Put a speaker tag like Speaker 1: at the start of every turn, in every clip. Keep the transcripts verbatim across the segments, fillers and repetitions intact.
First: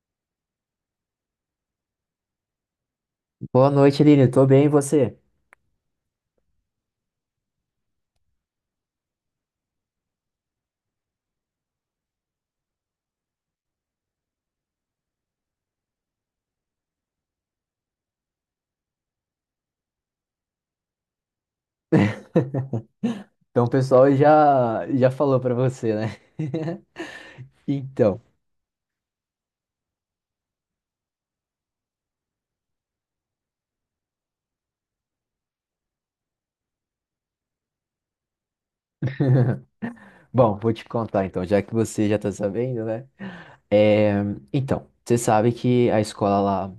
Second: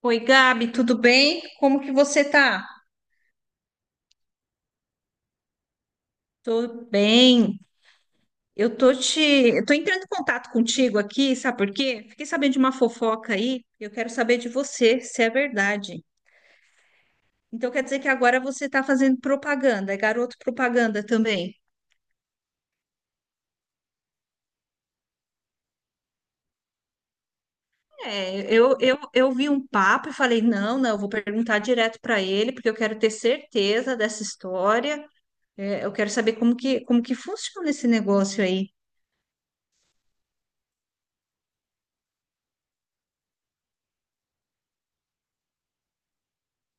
Speaker 1: Oi, Gabi, tudo bem? Como que você tá?
Speaker 2: Boa noite, Aline. Tô bem, e você?
Speaker 1: Tô bem. Eu tô te, eu tô entrando em contato contigo aqui, sabe por quê? Fiquei sabendo de uma fofoca aí, e eu quero saber de você se é verdade. Então quer dizer que agora você tá fazendo propaganda, é garoto propaganda também.
Speaker 2: Então, o pessoal já, já falou pra você, né? Então,
Speaker 1: É, eu, eu, eu vi um papo e falei, não, não, eu vou perguntar direto para ele, porque eu quero ter certeza dessa história. É, eu quero saber como que, como que funciona esse negócio aí.
Speaker 2: bom, vou te contar então, já que você já tá sabendo, né? É, então, você sabe que a escola lá,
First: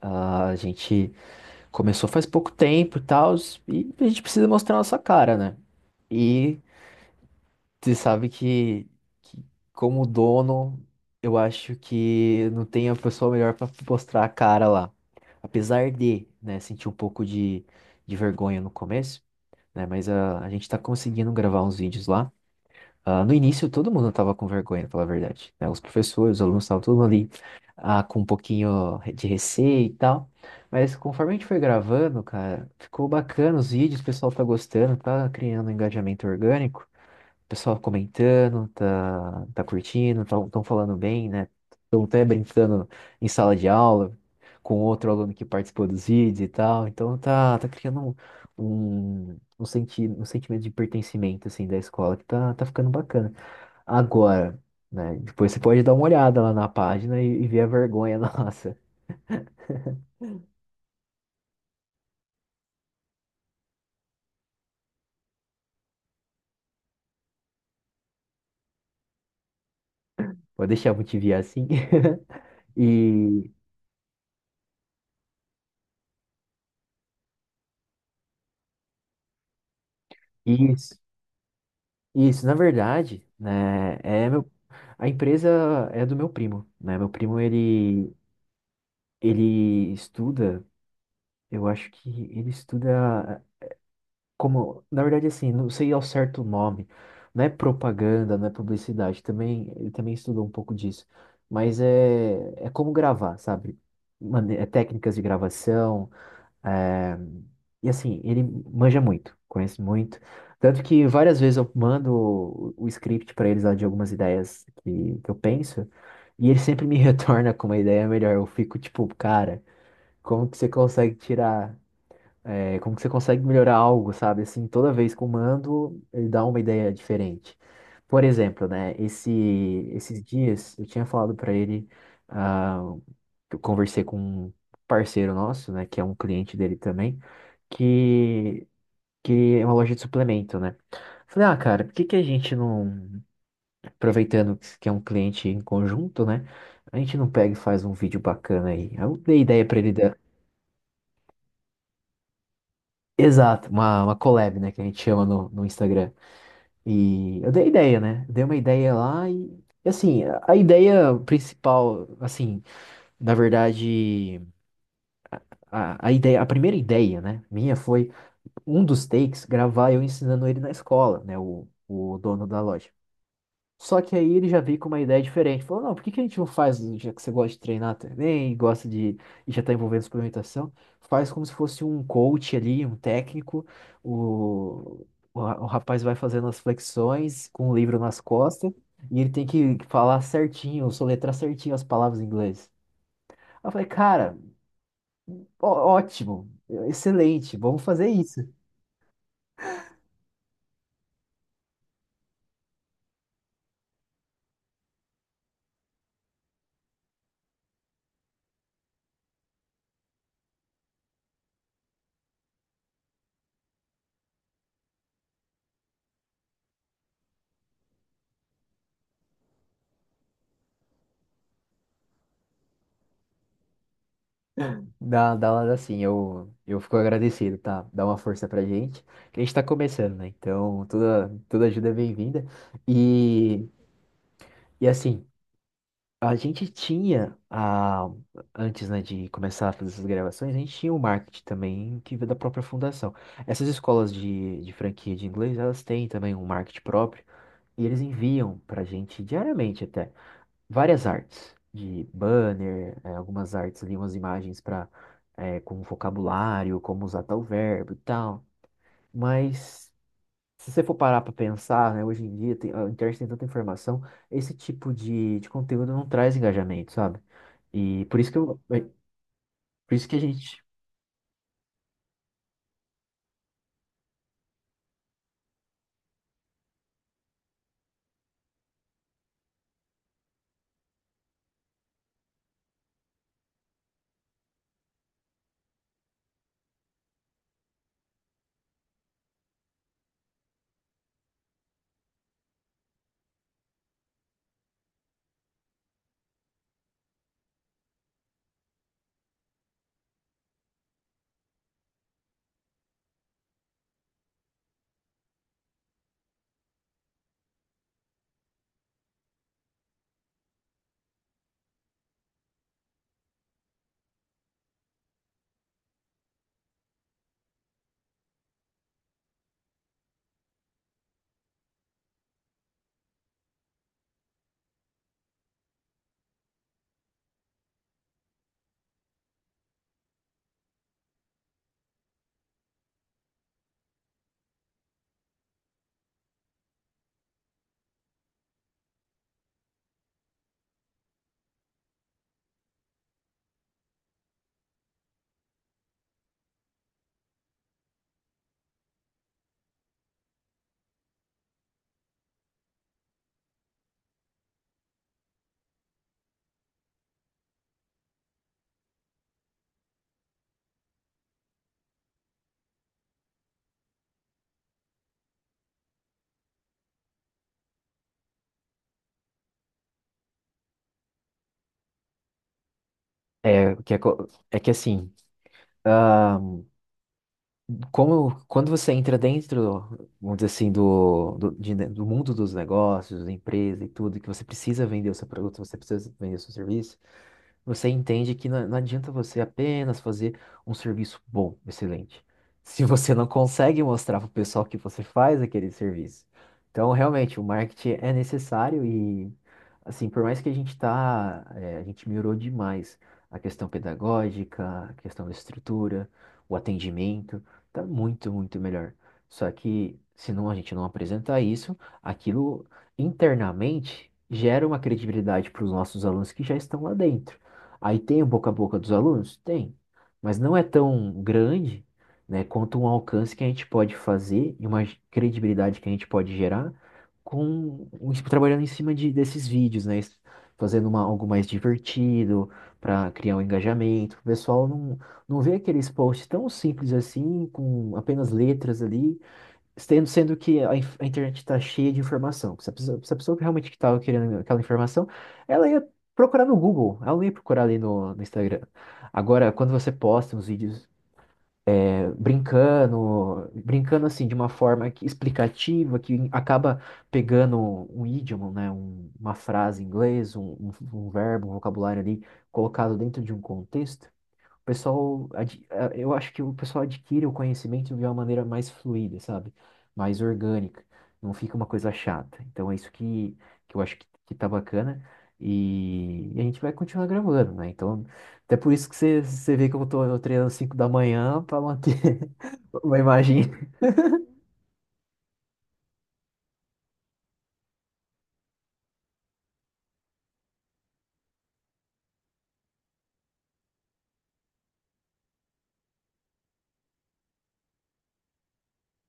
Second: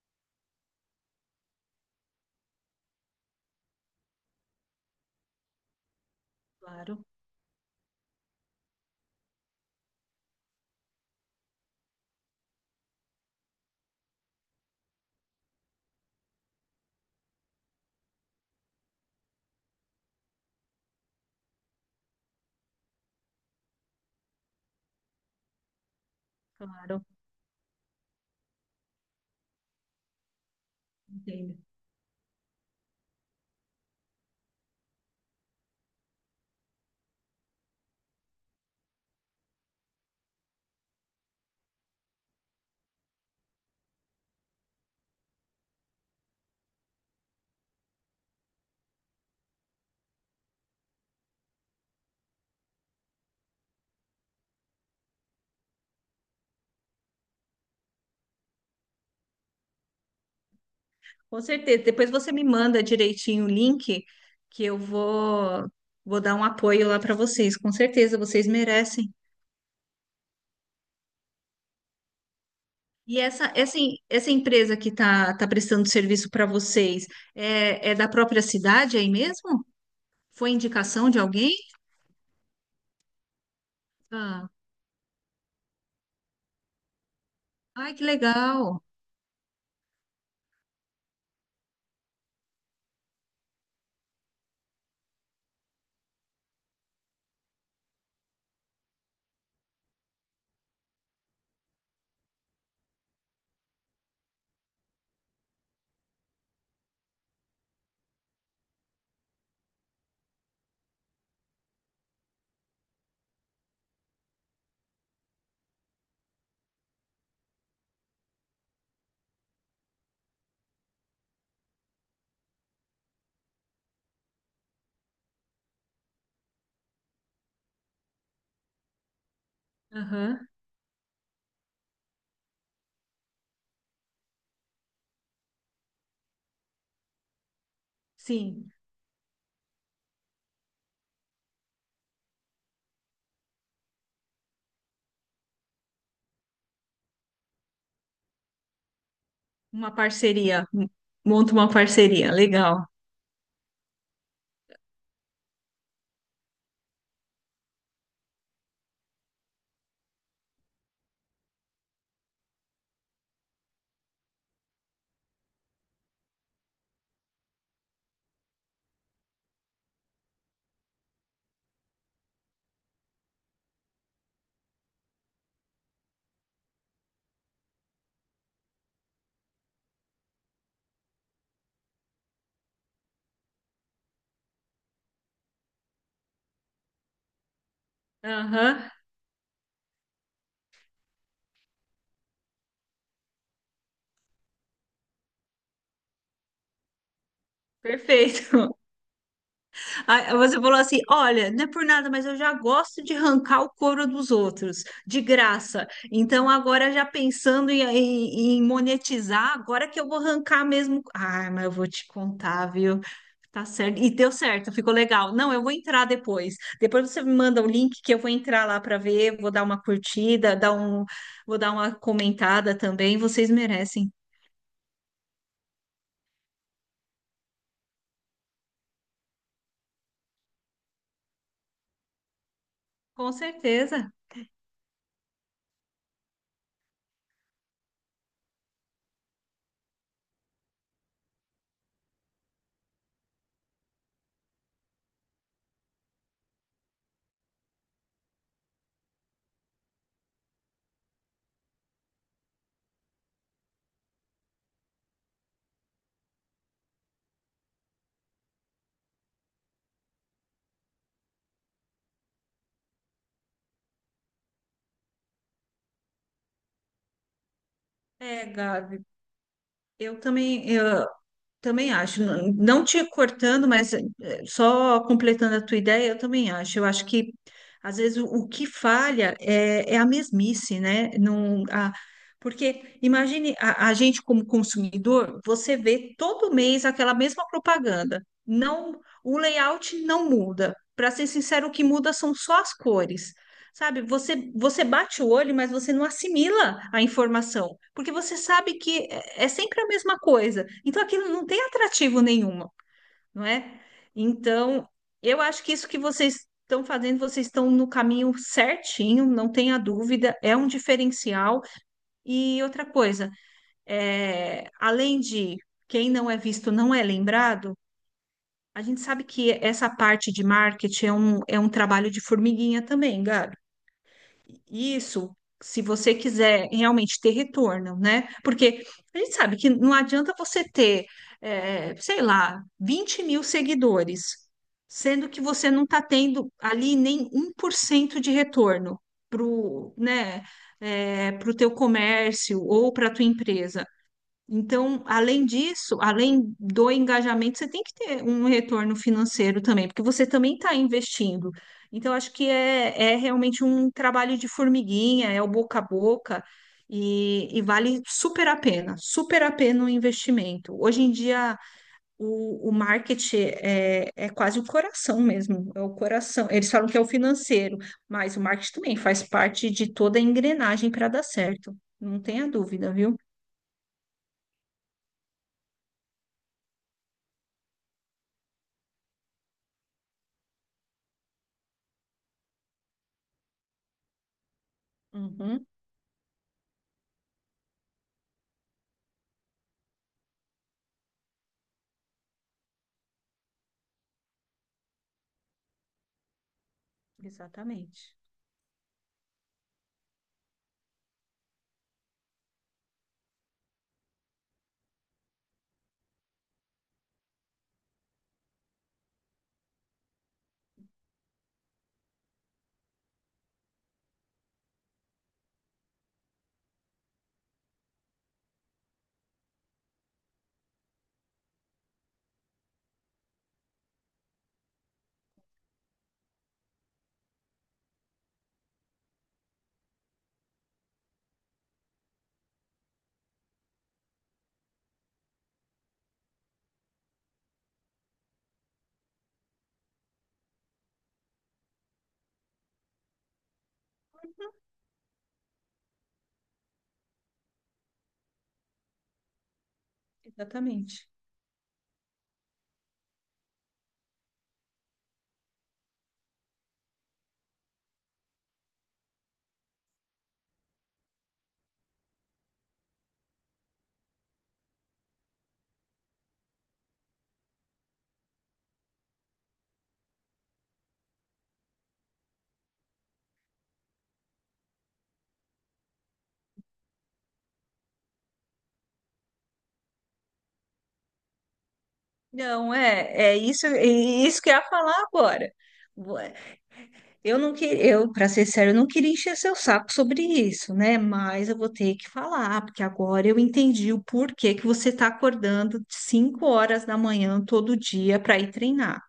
Speaker 2: a gente começou faz pouco tempo e tal, e a gente precisa mostrar a nossa cara, né? E
Speaker 1: Claro,
Speaker 2: você sabe que, que como dono, eu acho que não tem a pessoa melhor para mostrar a cara lá. Apesar de, né, sentir um pouco de, de vergonha no começo, né, mas ah, a gente tá conseguindo gravar uns vídeos lá. Ah, no início, todo mundo tava com vergonha, pra falar a verdade, né? Os professores, os alunos estavam todo
Speaker 1: claro,
Speaker 2: mundo ali ah, com um pouquinho de receio e tal. Mas conforme a gente
Speaker 1: entendo.
Speaker 2: foi gravando, cara, ficou bacana os vídeos, o pessoal tá gostando, tá criando um engajamento orgânico. O pessoal comentando, tá, tá curtindo, estão falando bem, né? Estão até brincando em sala de aula com outro aluno que participou dos vídeos e tal. Então tá, tá criando um, um, um, senti um sentimento de pertencimento assim, da escola que tá, tá ficando bacana. Agora, né? Depois você pode dar uma olhada lá na página e, e ver a vergonha nossa.
Speaker 1: Com certeza. Depois você me manda direitinho o link que eu vou vou dar um apoio lá para vocês. Com certeza, vocês merecem.
Speaker 2: Pode deixar eu te enviar assim.
Speaker 1: E
Speaker 2: E
Speaker 1: essa essa, em- essa empresa que tá, tá prestando serviço para vocês é, é da própria cidade aí mesmo? Foi
Speaker 2: isso.
Speaker 1: indicação de alguém?
Speaker 2: Isso, na verdade, né, é
Speaker 1: Ah,
Speaker 2: meu, a empresa é do meu primo, né? Meu primo
Speaker 1: ai, que
Speaker 2: ele
Speaker 1: legal.
Speaker 2: ele estuda, eu acho que ele estuda como, na verdade assim, não sei ao certo o nome, não é propaganda, não é publicidade, também ele também estudou um pouco disso, mas é é como gravar, sabe? Mane- é técnicas de gravação, é, e assim, ele manja muito, conhece muito. Tanto que várias vezes eu mando o, o script para eles lá de algumas ideias que, que eu penso, e ele sempre me retorna com uma ideia melhor. Eu fico tipo, cara, como que você consegue tirar, é, como que você consegue melhorar algo, sabe? Assim, toda vez que eu mando, ele dá uma ideia diferente. Por exemplo, né, esse, esses
Speaker 1: Aham.
Speaker 2: dias eu tinha falado para ele. Ah, que eu conversei com um parceiro nosso, né, que é um cliente dele também, que,
Speaker 1: Sim,
Speaker 2: que é uma loja de suplemento, né? Falei, ah, cara, por que que a gente não, aproveitando que é um cliente em conjunto, né? A gente não pega e faz um vídeo bacana aí. Aí eu dei ideia pra
Speaker 1: uma
Speaker 2: ele da.
Speaker 1: parceria. Monta uma parceria. Legal.
Speaker 2: Exato, uma, uma collab, né, que a gente chama no, no Instagram. E eu dei ideia, né? Dei uma ideia lá e, e assim, a a ideia principal, assim, na verdade, a, a ideia, a primeira ideia, né, minha foi um dos takes, gravar eu ensinando ele na escola, né? O, o dono da loja. Só que aí ele já veio com uma ideia diferente. Falou, não, por que que a gente não faz, já que você gosta de treinar também, gosta de, e já está envolvendo suplementação, faz como se fosse um coach ali, um técnico, o, o, ra- o rapaz vai fazendo as flexões com o livro nas costas,
Speaker 1: Aham.
Speaker 2: e ele tem que falar certinho, soletrar certinho as palavras em inglês. Aí eu falei, cara, ó- ótimo, excelente, vamos fazer isso.
Speaker 1: Perfeito. Aí você falou assim: olha, não é por nada, mas eu já gosto de arrancar o couro dos outros, de graça. Então, agora já pensando em, em- em monetizar, agora que eu vou arrancar mesmo. Ah, mas eu vou te contar, viu? Tá certo. E deu certo, ficou legal. Não, eu vou entrar depois. Depois você me manda o link que eu vou entrar lá para ver, vou dar uma curtida, dar um, vou dar uma comentada também. Vocês merecem.
Speaker 2: Dá, dá uma assim, eu, eu fico agradecido, tá? Dá uma força pra gente, que a gente tá começando, né? Então, toda, toda ajuda é bem-vinda.
Speaker 1: Com
Speaker 2: E,
Speaker 1: certeza.
Speaker 2: e assim, a gente tinha, a, antes, né, de começar a fazer essas gravações, a gente tinha o marketing também, que veio da própria fundação. Essas escolas de, de franquia de inglês, elas têm também um marketing próprio, e eles enviam pra gente diariamente até várias artes de banner, eh, algumas artes ali, umas imagens para com um vocabulário, como usar tal verbo e tal. Mas se você for parar para pensar, né, hoje em dia tem, a internet tem tanta informação, esse tipo de, de conteúdo não traz engajamento, sabe? E por isso que
Speaker 1: É,
Speaker 2: eu, é,
Speaker 1: Gabi,
Speaker 2: por isso que
Speaker 1: eu
Speaker 2: a gente
Speaker 1: também. Eu, também acho, não não te cortando, mas eh, só completando a tua ideia, eu também acho. Eu acho que às vezes o, o que falha é, é a mesmice, né? Não, a, Porque imagine a, a gente como consumidor, você vê todo mês aquela mesma propaganda. Não, o layout não muda. Para ser sincero, o que muda são só as cores. Sabe, você, você bate o olho, mas você não assimila a informação, porque você sabe que é é sempre a mesma coisa. Então aquilo não tem atrativo nenhuma, não é? Então, eu acho que isso que vocês estão fazendo, vocês estão no caminho certinho, não tenha dúvida, é um diferencial. E outra coisa, é, além de quem não é visto não é lembrado, a gente sabe que essa parte de marketing é um, é um trabalho de formiguinha também, Gabi. Isso, se você quiser realmente ter retorno, né? Porque a gente sabe que não adianta você ter, eh, sei lá, vinte mil seguidores, sendo que você não está tendo ali nem um por cento de retorno para o, né, para o teu comércio ou para a tua empresa. Então, além disso, além do engajamento, você tem que ter um retorno financeiro também, porque você também está investindo. Então, acho que é, é realmente um trabalho de formiguinha, é o boca a boca, e, e vale super a pena, super a pena o investimento. Hoje em dia, o, o marketing é, é quase o coração mesmo, é o coração. Eles falam que é o financeiro, mas o marketing também faz parte de toda a engrenagem para dar certo, não tenha dúvida, viu?
Speaker 2: é que é, co- é que assim ah, como, quando você entra dentro, vamos dizer assim, do, do, de do mundo dos negócios, da empresa e tudo, que você precisa vender o seu produto,
Speaker 1: Uhum.
Speaker 2: você precisa vender o seu serviço, você entende que não, não adianta você apenas fazer um serviço bom, excelente, se você não consegue mostrar para o pessoal que você faz aquele serviço. Então, realmente, o marketing é
Speaker 1: Exatamente,
Speaker 2: necessário e, assim, por mais que a gente tá, é, a gente melhorou demais a questão pedagógica, a questão da estrutura, o atendimento. Tá muito, muito melhor. Só que se não a gente não apresentar isso, aquilo internamente gera uma credibilidade para os nossos alunos que já estão lá dentro. Aí tem o boca a boca dos alunos? Tem. Mas não é tão grande, né, quanto um alcance que a gente pode fazer e uma credibilidade que a gente pode gerar com trabalhando em cima de, desses vídeos, né? Fazendo uma, algo mais divertido, para criar um engajamento. O pessoal não, não vê aqueles posts tão simples assim, com apenas letras ali, sendo sendo que a, inf- a internet está cheia de informação. Se a pessoa, se a pessoa realmente que estava querendo aquela informação, ela ia procurar no Google, ela não ia procurar ali no, no Instagram. Agora, quando você posta uns vídeos
Speaker 1: exatamente.
Speaker 2: eh, brincando, brincando assim, de uma forma que- explicativa, que acaba pegando um idioma, né, um- uma frase em inglês, um, um um verbo, um vocabulário ali, colocado dentro de um contexto. O pessoal, ad- eh, eu acho que o pessoal adquire o conhecimento de uma maneira mais fluida, sabe? Mais orgânica. Não fica uma coisa chata. Então é isso que, que eu acho que, que tá bacana. E, e a gente vai continuar gravando, né? Então, até por isso que você, você vê que eu tô eu treinando cinco da manhã para manter
Speaker 1: Não,
Speaker 2: uma
Speaker 1: é, é
Speaker 2: imagem.
Speaker 1: isso, é isso que eu ia falar agora. Ué, Eu não que, eu, para ser sério, eu não queria encher seu saco sobre isso, né? Mas eu vou ter que falar, porque agora eu entendi o porquê que você está acordando de cinco horas da manhã horas da manhã todo dia para ir treinar.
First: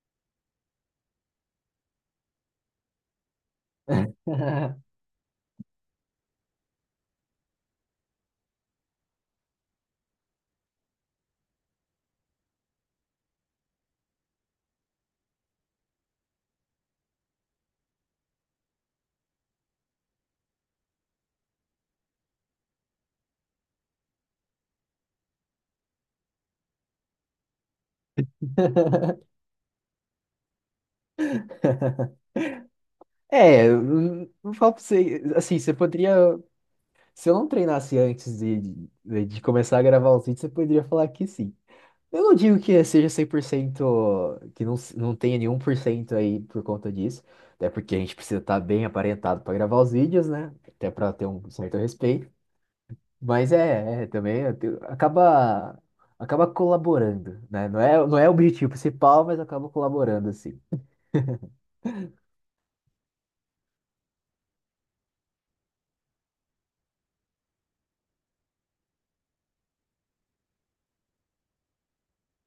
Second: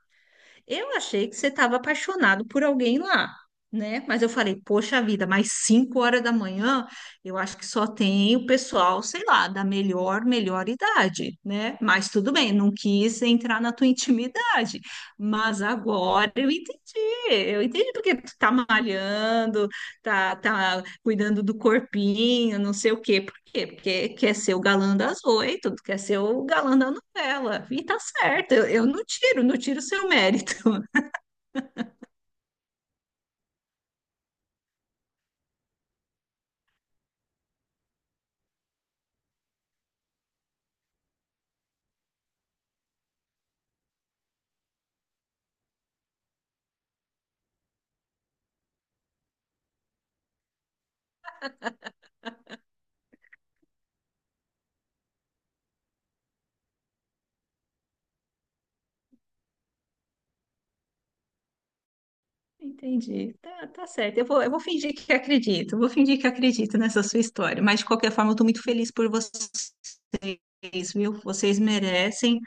Speaker 1: Eu achei que você estava apaixonado por alguém lá, né? Mas eu falei, poxa vida, mais cinco horas da manhã, eu acho que só tem o pessoal, sei lá, da melhor, melhor idade, né? Mas tudo bem, não quis entrar na tua intimidade. Mas agora eu entendi, eu entendi porque tu tá malhando, tá, tá cuidando do corpinho, não sei o quê. Por quê? Porque quer ser o galã das oito, quer ser o galã da novela. E tá certo, eu, eu não tiro, não tiro o seu mérito.
Speaker 2: É, eu não não falo pra você, assim, você poderia, se eu não treinasse antes de, de, de começar a gravar os vídeos, você poderia falar que sim. Eu não digo que seja cem por cento, que não, se- não tenha nenhum por cento aí por conta disso, até porque a gente precisa estar bem aparentado para gravar os vídeos, né? Até para ter um certo respeito. Mas é, é, também eu tenho- acaba, acaba colaborando, né? Não é, não é o objetivo principal, mas acaba colaborando, assim.
Speaker 1: Entendi. Tá, tá certo. Eu vou, eu vou fingir que acredito. Vou fingir que acredito nessa sua história. Mas, de qualquer forma, eu estou muito feliz por vocês, viu? Vocês merecem,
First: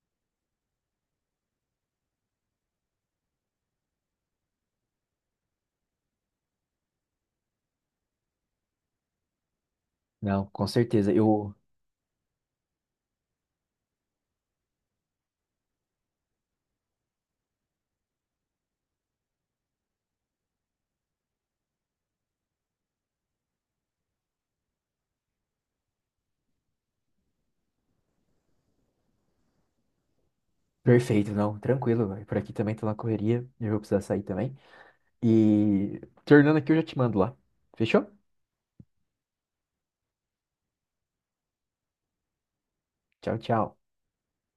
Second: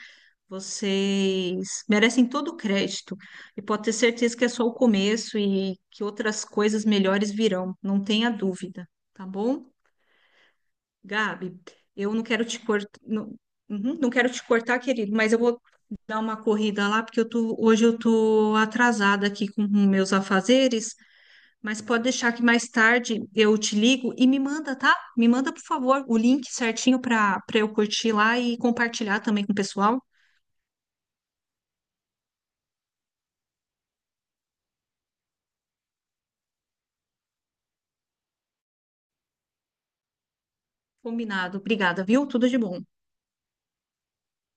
Speaker 1: vocês merecem todo o crédito. E pode ter certeza que é só o começo e que outras coisas melhores virão. Não tenha dúvida, tá bom?
Speaker 2: Não, com certeza. Eu.
Speaker 1: Gabi, eu não quero te cortar, não, uhum, não quero te cortar, querido, mas eu vou dar uma corrida lá, porque eu tô, hoje eu tô atrasada aqui com meus afazeres. Mas pode deixar que mais tarde eu te ligo e me manda, tá? Me manda, por favor, o link certinho para para eu curtir lá e compartilhar também com o pessoal.
Speaker 2: Perfeito, não, tranquilo, velho. Por aqui também tô na correria, eu vou precisar sair também. E tornando aqui, eu já te mando lá. Fechou?
Speaker 1: Combinado. Obrigada, viu? Tudo de bom.
Speaker 2: Tchau, tchau.